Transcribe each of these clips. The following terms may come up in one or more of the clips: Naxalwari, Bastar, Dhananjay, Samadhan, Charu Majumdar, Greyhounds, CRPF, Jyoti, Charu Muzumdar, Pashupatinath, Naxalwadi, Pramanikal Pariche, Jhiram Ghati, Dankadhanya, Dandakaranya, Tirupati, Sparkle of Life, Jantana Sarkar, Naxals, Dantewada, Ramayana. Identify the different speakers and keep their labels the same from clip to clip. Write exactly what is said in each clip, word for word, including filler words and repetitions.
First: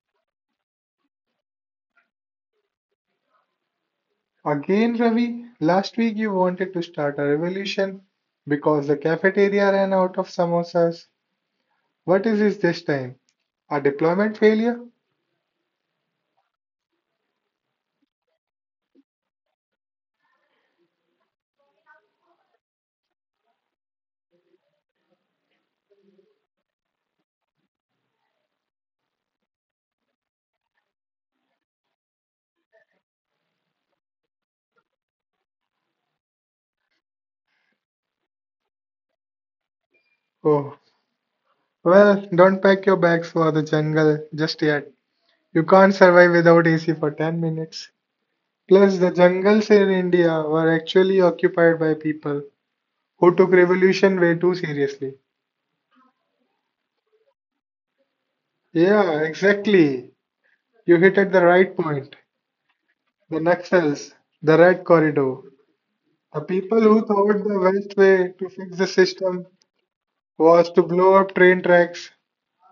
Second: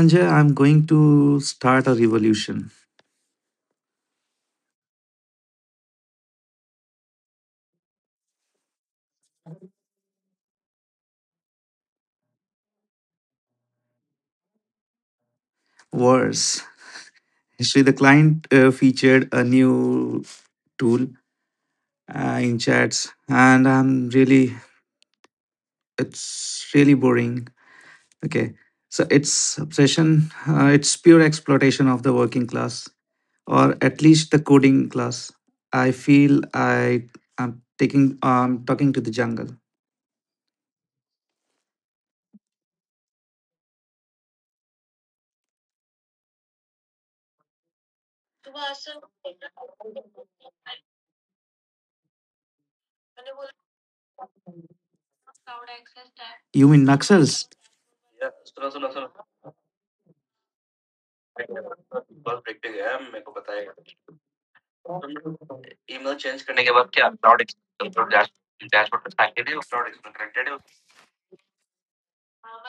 Speaker 1: Dhananjay, I'm going to start a revolution.
Speaker 2: Again, Ravi, last week you wanted to start a revolution because the cafeteria ran out of samosas. What is this this time? A deployment failure?
Speaker 1: Worse, actually, the client uh, featured a new tool uh, in chats, and I'm really, it's really boring. Okay, so it's obsession. Uh, it's pure exploitation of the working class, or at least the coding class. I feel I am taking, um, talking to the jungle.
Speaker 2: Oh, well, don't pack your bags for the jungle just yet. You can't survive without A C for ten minutes. Plus, the jungles in India were actually occupied by people who took revolution way too seriously.
Speaker 1: You mean Naxals?
Speaker 2: Yeah, exactly. You hit at the right point. The Naxals, the Red Corridor, the people who thought the best way to fix the system was to blow up train tracks.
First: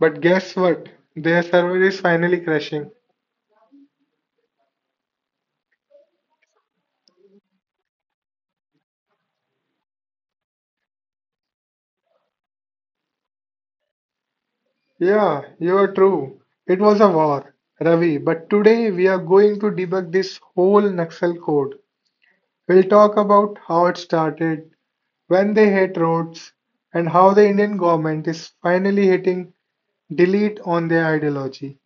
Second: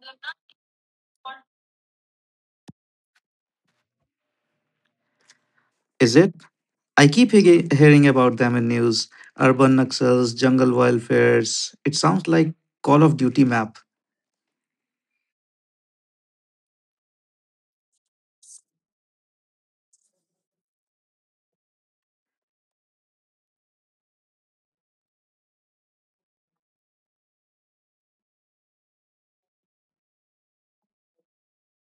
Speaker 2: But guess what? Their server is finally crashing.
Speaker 1: Is it? I keep he- hearing about them in news, urban Naxals, jungle wildfires. It sounds like Call of Duty map.
Speaker 2: Yeah, you are true. It was a war, Ravi. But today we are going to debug this whole Naxal code. We'll talk about how it started, when they hit roads, and how the Indian government is finally hitting delete on their ideology,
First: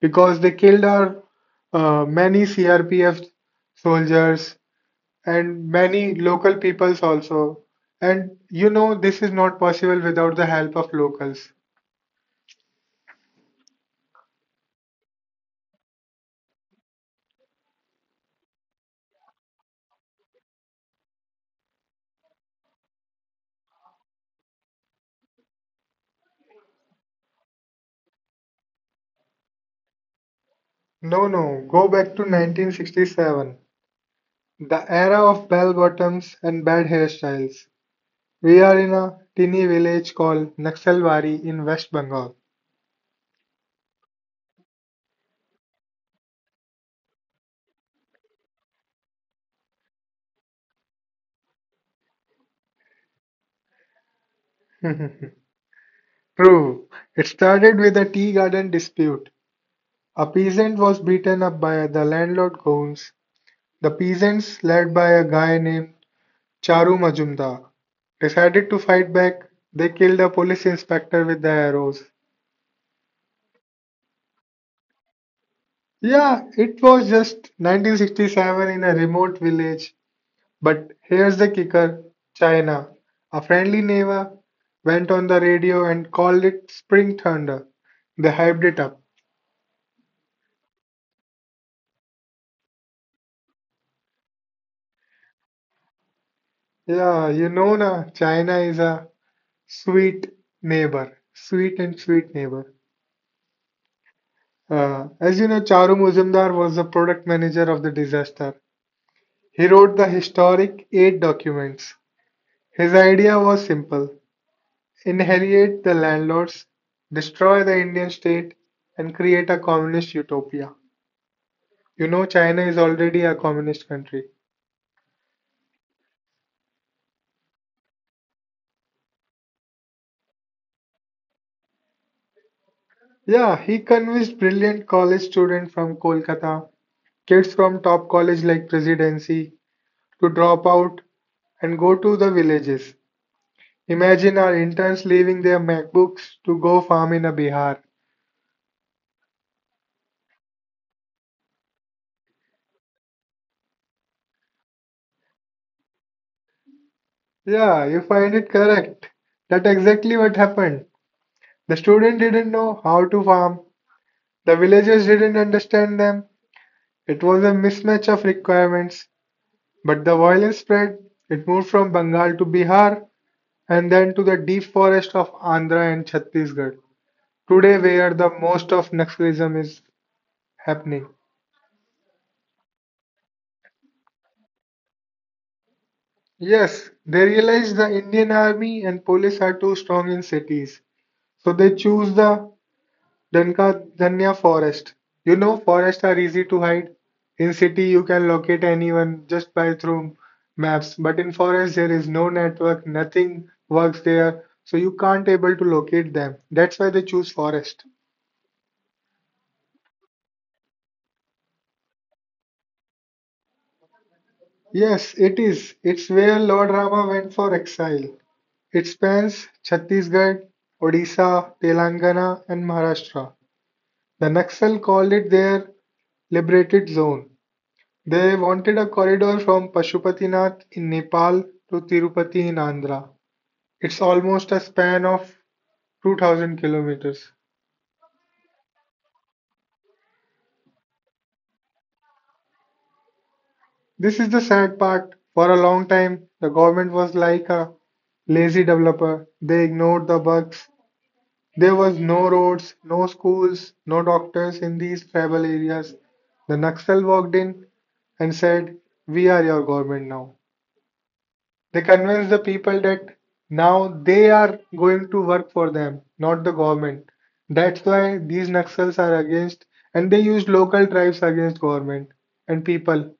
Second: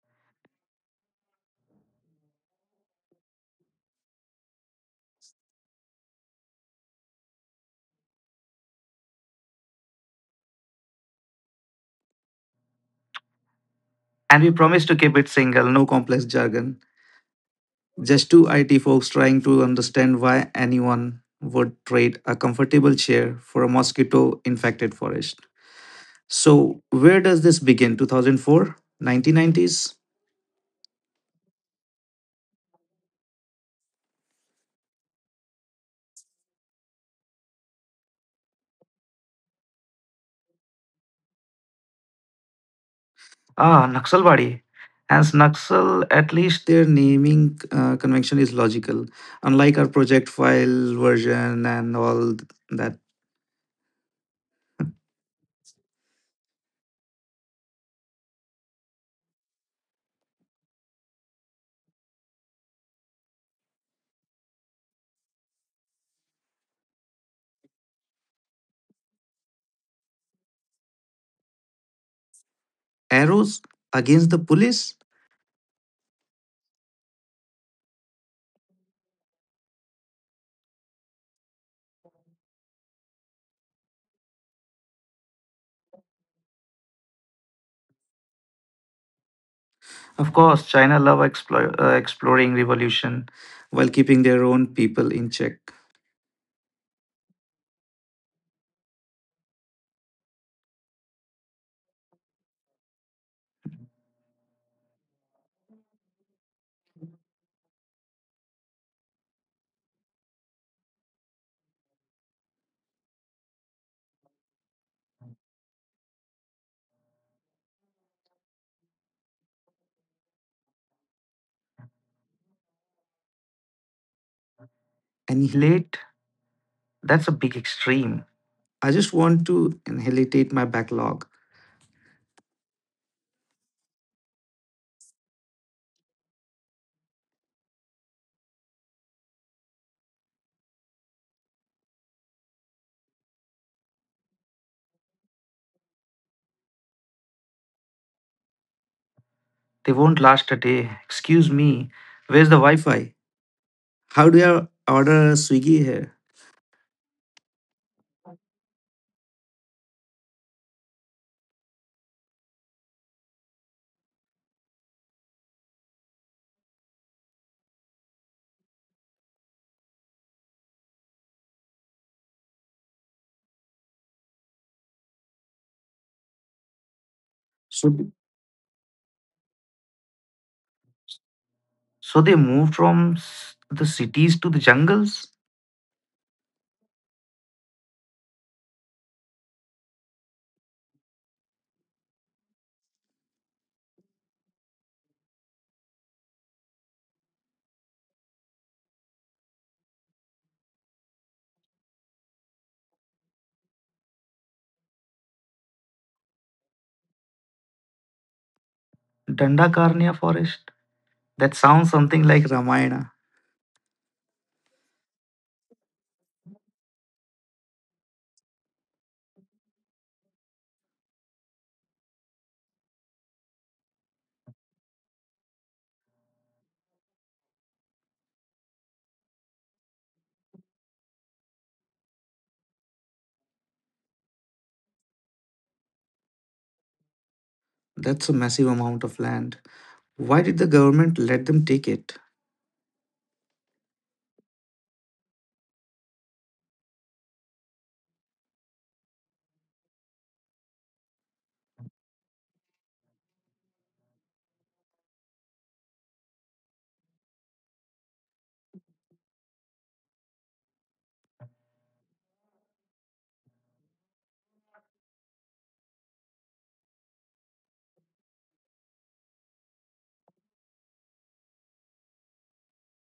Speaker 2: because they killed our uh, many C R P F soldiers and many local peoples also. And you know, this is not possible without the help of locals.
Speaker 1: And we promise to keep it single, no complex jargon. Just two I T folks trying to understand why anyone would trade a comfortable chair for a mosquito infected forest. So, where does this begin? two thousand four? nineteen nineties?
Speaker 2: No, no, go back to nineteen sixty-seven, the era of bell bottoms and bad hairstyles. We are in a teeny village called Naxalwari in West Bengal.
Speaker 1: Ah, Naxalwadi. As Naxal, at least their naming uh, convention is logical. Unlike our project file version and all that.
Speaker 2: True, it started with a tea garden dispute. A peasant was beaten up by the landlord goons. The peasants, led by a guy named Charu Majumdar, decided to fight back. They killed a police inspector with their arrows.
Speaker 1: Arrows against the police?
Speaker 2: Yeah, it was just nineteen sixty-seven in a remote village. But here's the kicker. China, a friendly neighbor, went on the radio and called it Spring Thunder. They hyped it up.
Speaker 1: Of course, China love explore, uh, exploring revolution while keeping their own people in check.
Speaker 2: Yeah, you know na, China is a sweet neighbor. Sweet and sweet neighbor. Uh, as you know, Charu Muzumdar was the product manager of the disaster. He wrote the historic eight documents. His idea was simple: inherit the landlords, destroy the Indian state, and create a communist utopia. You know, China is already a communist country.
Speaker 1: Annihilate? That's a big extreme. I just want to annihilate my backlog.
Speaker 2: Yeah, he convinced brilliant college students from Kolkata, kids from top college like Presidency, to drop out and go to the villages. Imagine our interns leaving their MacBooks to go farm in a Bihar.
Speaker 1: They won't last a day. Excuse me. Where's the Wi Fi? How do I order Swiggy here?
Speaker 2: Yeah, you find it correct. That's exactly what happened. The student didn't know how to farm. The villagers didn't understand them. It was a mismatch of requirements. But the violence spread. It moved from Bengal to Bihar and then to the deep forest of Andhra and Chhattisgarh. Today,
Speaker 1: So.
Speaker 2: where the most of Naxalism is happening.
Speaker 1: So they moved from s- the cities to the jungles.
Speaker 2: Yes, they realized the Indian army and police are too strong in cities. So they choose the Dankadhanya forest. You know, forests are easy to hide. In city, you can locate anyone just by through maps. But in forest, there is no network, nothing works there, so you can't able to locate them. That's why they choose forest.
Speaker 1: Dandakaranya forest. That sounds something like Ramayana.
Speaker 2: Yes, it is. It's where Lord Rama went for exile. It spans Chhattisgarh, Odisha, Telangana, and Maharashtra. The Naxal called it their liberated zone. They wanted a corridor from Pashupatinath in Nepal to Tirupati in Andhra. It's almost a span of two thousand kilometers.
Speaker 1: That's a massive amount of land. Why did the government let them take it?
Speaker 2: This is the sad part. For a long time, the government was like a lazy developer. They ignored the bugs. There was no roads, no schools, no doctors in these tribal areas. The Naxal walked in and said, "We are your government now." They convince the people that now they are going to work for them, not the government. That's why these Naxals are against, and they use local tribes against government and people.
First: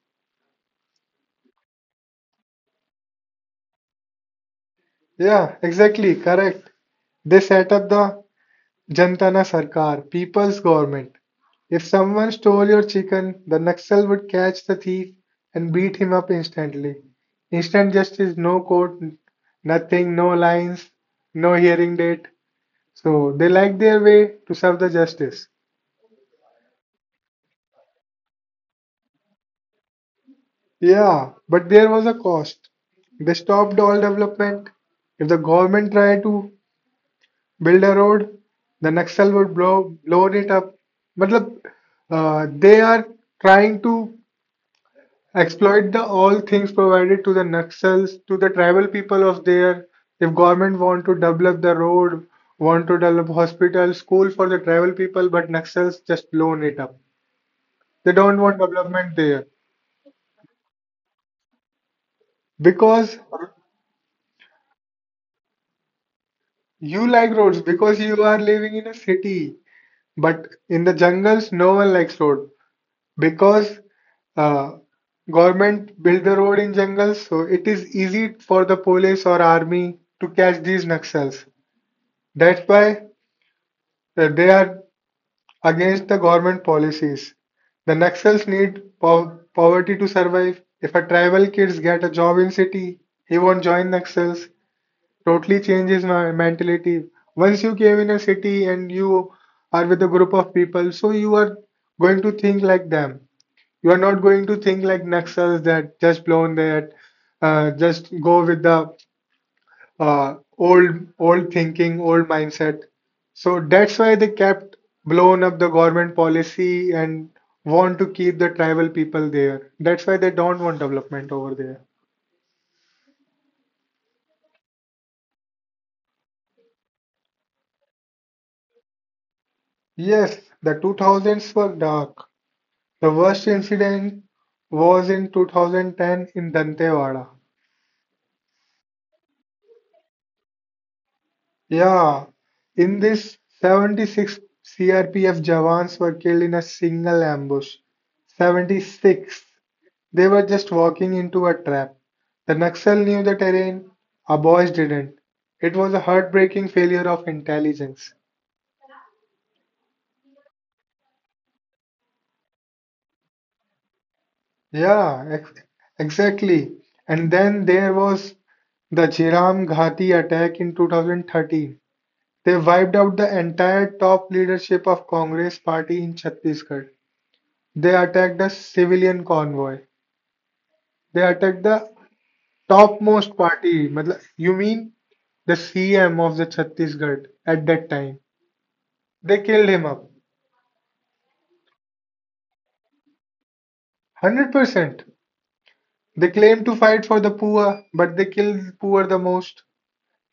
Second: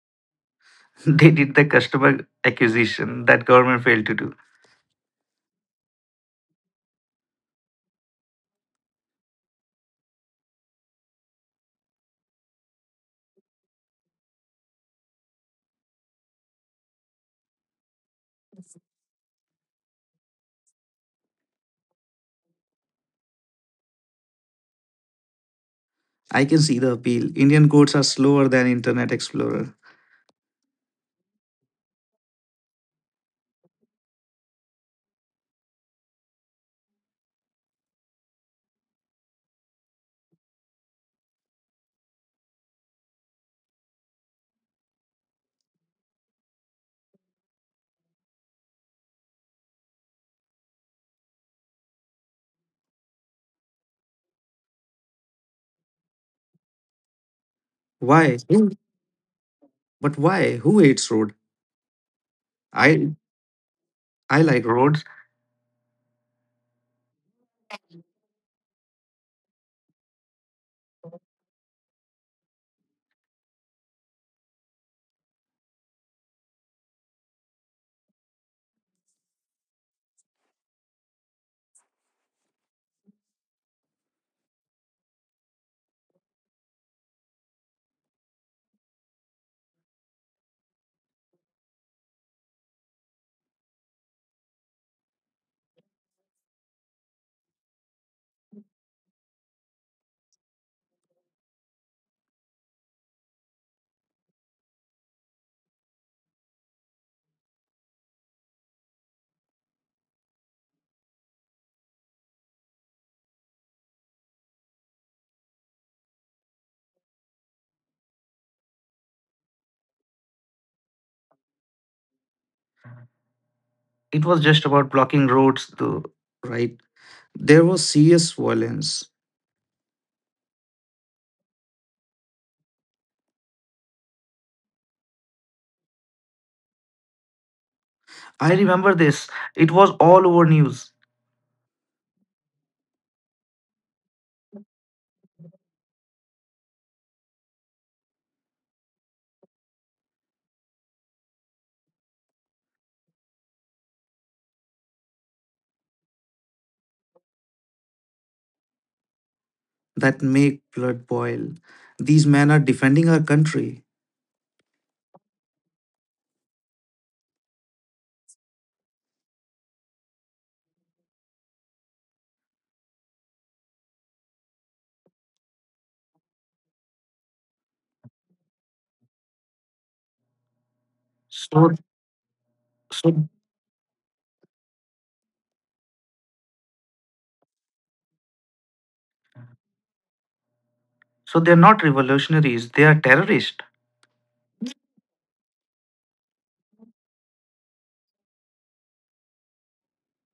Speaker 1: They did the customer acquisition that government failed to do.
Speaker 2: Yeah, exactly, correct. They set up the Jantana Sarkar, people's government. If someone stole your chicken, the Naxal would catch the thief and beat him up instantly. Instant justice, no court, nothing, no lines, no hearing date. So they liked their way to serve the justice.
Speaker 1: I can see the appeal. Indian codes are slower than Internet Explorer.
Speaker 2: Yeah, but there was a cost. They stopped all development. If the government tried to build a road, the Naxal would blow load it up. Matlab, uh, they are trying to exploit the all things provided to the Naxals, to the tribal people of there. If government want to develop the road, want to develop hospital, school for the tribal people, but Naxals just blown it up. They
Speaker 1: Why?
Speaker 2: don't want
Speaker 1: Who-
Speaker 2: development there.
Speaker 1: But why? Who hates road? I
Speaker 2: Because
Speaker 1: I like roads.
Speaker 2: you like roads, because you are living in a city. But in the jungles, no one likes road because uh, government build the road in jungles, so it is easy for the police or army to catch these Naxals. That's why uh, they are against the government policies. The Naxals need po- poverty to survive. If a tribal kids get a job in city, he won't join Naxals. Totally changes my mentality. Once you came in a city and you are with a group of people, so you are going to think like them. You are not going to think like Naxals that just blown that, uh, just go with the uh, old old thinking, old mindset. So that's why they kept blown up the government policy and want to keep the tribal people there. That's why they don't want development over there.
Speaker 1: It was just about blocking roads, though, right? There was serious violence.
Speaker 2: Yes, the two thousands were dark. The worst incident was in two thousand ten in Dantewada.
Speaker 1: I remember this. It was all over news.
Speaker 2: Yeah, in this, seventy-six C R P F Jawans were killed in a single ambush. seventy-six. They were just walking into a trap. The Naxal knew the terrain, our boys didn't. It was a heartbreaking failure of intelligence.
Speaker 1: That make blood boil. These men are defending our country.
Speaker 2: Yeah, ex exactly. And then there was the Jhiram Ghati attack in two thousand thirteen. They wiped out the entire top leadership of Congress party in Chhattisgarh. They attacked a civilian convoy. They attacked
Speaker 1: So
Speaker 2: the
Speaker 1: so
Speaker 2: topmost party. मतलब, you mean the C M of the Chhattisgarh at that time? They killed him up.
Speaker 1: so they're not revolutionaries. They are terrorists.
Speaker 2: one hundred percent. They claim to fight for the poor, but they kill the poor the most.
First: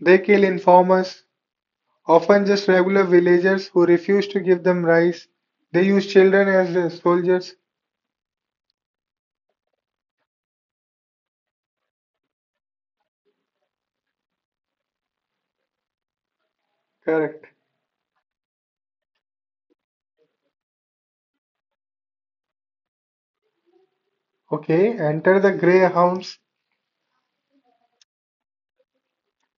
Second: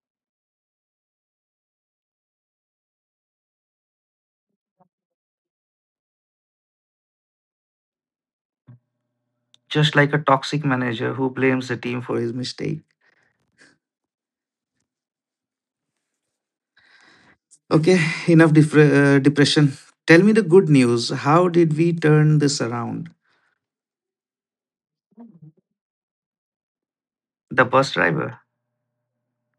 Speaker 2: They kill informers, often just regular villagers who refuse to give them rice. They use children as uh, soldiers.
Speaker 1: Just like a toxic manager who blames the team for his mistake.
Speaker 2: Correct.
Speaker 1: Okay, enough defre- uh, depression. Tell me the good news. How did we turn this around?
Speaker 2: Okay, enter the Greyhounds.
Speaker 1: The bus driver.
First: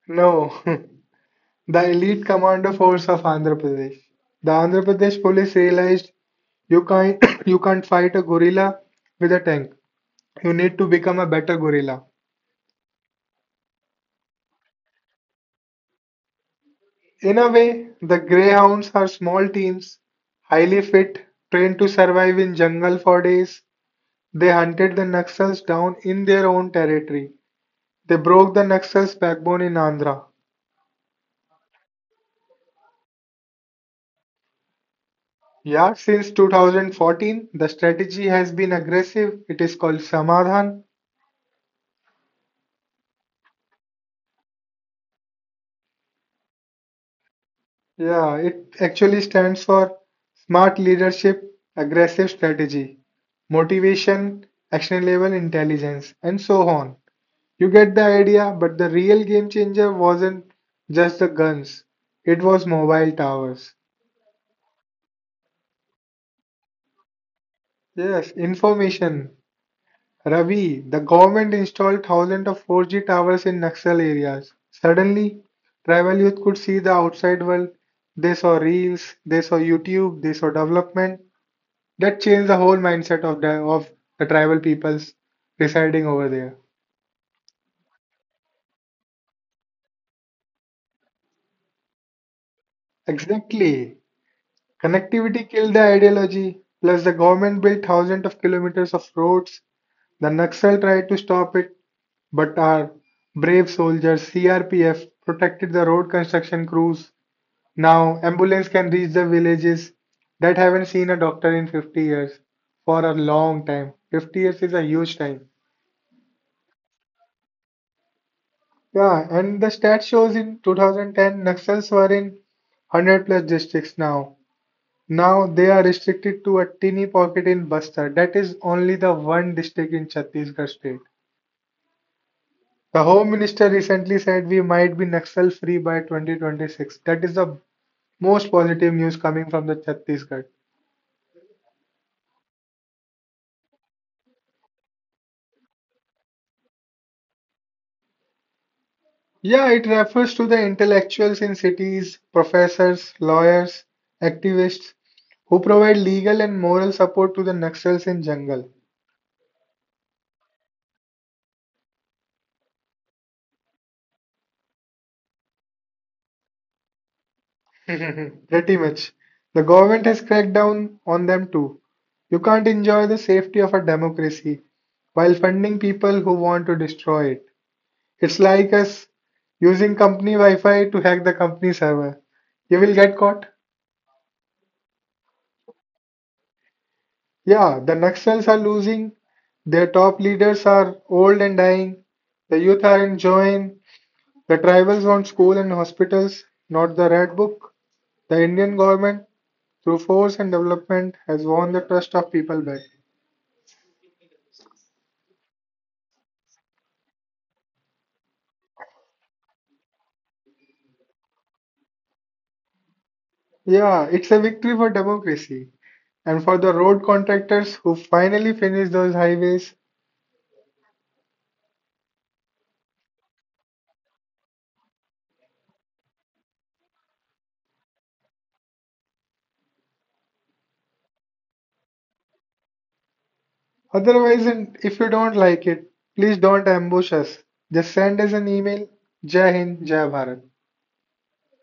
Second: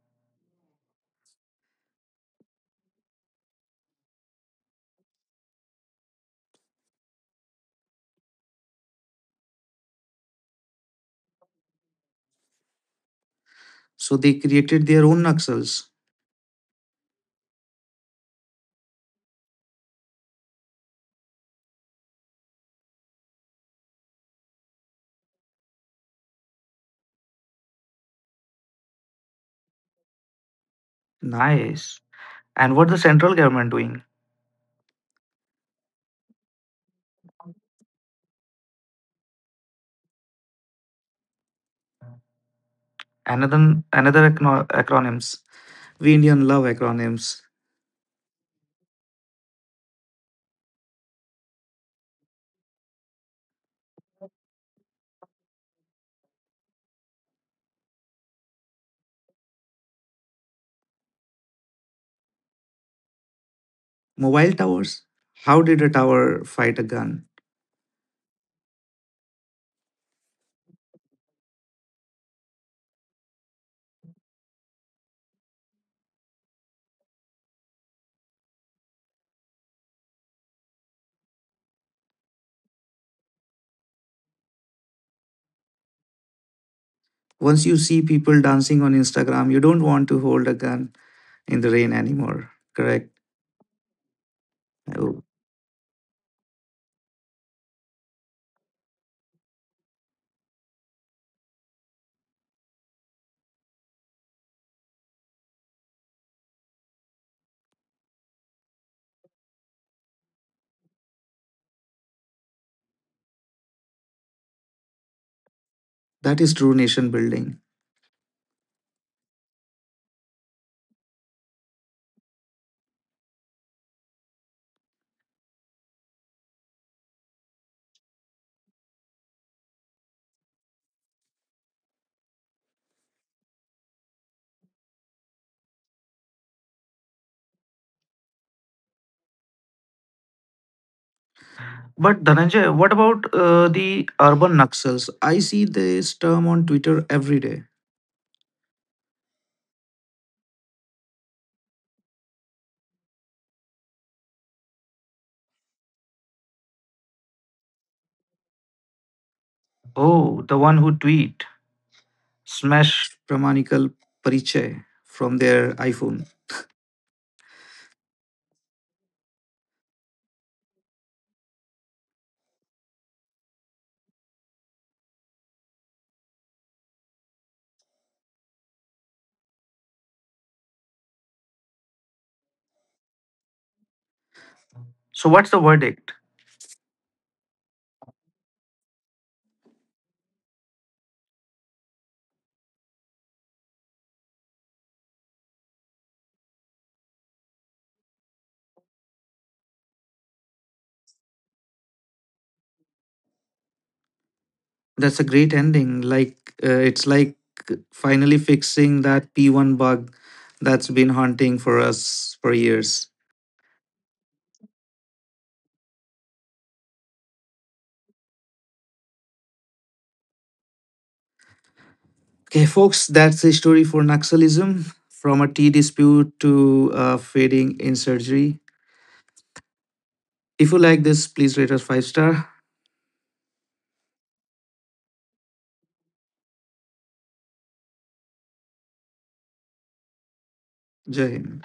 Speaker 2: No, the elite commando force of Andhra Pradesh. The Andhra Pradesh police realized you can't you can't fight a gorilla with a tank. You need to become a better gorilla.
Speaker 1: So they created their own Naxals.
Speaker 2: In a way, the Greyhounds are small teams, highly fit, trained to survive in jungle for days. They hunted the Naxals down in their own territory. They broke the Naxals' backbone in Andhra.
Speaker 1: Nice. And what the central government doing?
Speaker 2: Yeah, since two thousand fourteen, the strategy has been aggressive. It is called Samadhan.
Speaker 1: Another another acno- Acronyms. We Indian love acronyms.
Speaker 2: Yeah, it actually stands for Smart Leadership, Aggressive Strategy, Motivation, Action Level Intelligence, and so on. You get the idea, but the real game changer wasn't just the guns, it was mobile towers.
Speaker 1: Mobile towers. How did a tower fight a gun?
Speaker 2: Yes, information. Ravi, the government installed thousands of four G towers in Naxal areas. Suddenly, tribal youth could see the outside world. They saw reels, they saw YouTube, they saw development. That changed the whole mindset of the, of the tribal peoples residing over there.
Speaker 1: Once you see people dancing on Instagram, you don't want to hold a gun in the rain anymore. Correct.
Speaker 2: Exactly.
Speaker 1: Oh,
Speaker 2: Connectivity killed the ideology. Plus, the government built thousands of kilometers of roads. The Naxal tried to stop it, but our brave soldiers, C R P F, protected the road construction crews. Now, ambulance can reach the villages that haven't seen a doctor in fifty years for a long time. fifty years is a huge time.
Speaker 1: that is true nation building.
Speaker 2: Yeah, and the stat shows in two thousand ten Naxals were in one hundred plus districts now. Now they are restricted to a teeny pocket in Bastar. That is only the one district in Chhattisgarh state. The Home Minister recently said we might be Naxal free by twenty twenty-six. That is the most positive news coming from the Chhattisgarh.
Speaker 1: But Dhananjay, what about uh, the urban Naxals? I see this term on Twitter every day.
Speaker 2: Yeah, it refers to the intellectuals in cities, professors, lawyers, activists who provide legal and moral support to the Naxals in jungle.
Speaker 1: Oh, the one who tweet smash Pramanikal Pariche from their iPhone.
Speaker 2: Pretty much. The government has cracked down on them too. You can't enjoy the safety of a democracy while funding people who want to destroy it. It's like us using company Wi Fi to hack the company server. You will get caught.
Speaker 1: So what's the verdict?
Speaker 2: Yeah, the Naxals are losing, their top leaders are old and dying, the youth are enjoying, the tribals want school and hospitals, not the Red Book. The Indian government, through force and development, has won the trust of people back.
Speaker 1: That's a great ending. Like uh, it's like finally fixing that P one bug that's been haunting for us for years.
Speaker 2: Yeah, it's a victory for democracy and for the road contractors who finally finish those highways.
Speaker 1: Okay, folks, that's the story for Naxalism from a tea dispute to uh, fading in surgery. If you like this, please rate us five star.
Speaker 2: Otherwise, and if you don't like it, please don't ambush us. Just send us an email. Jai Hind, Jai Bharat.
Speaker 1: Jai Hind.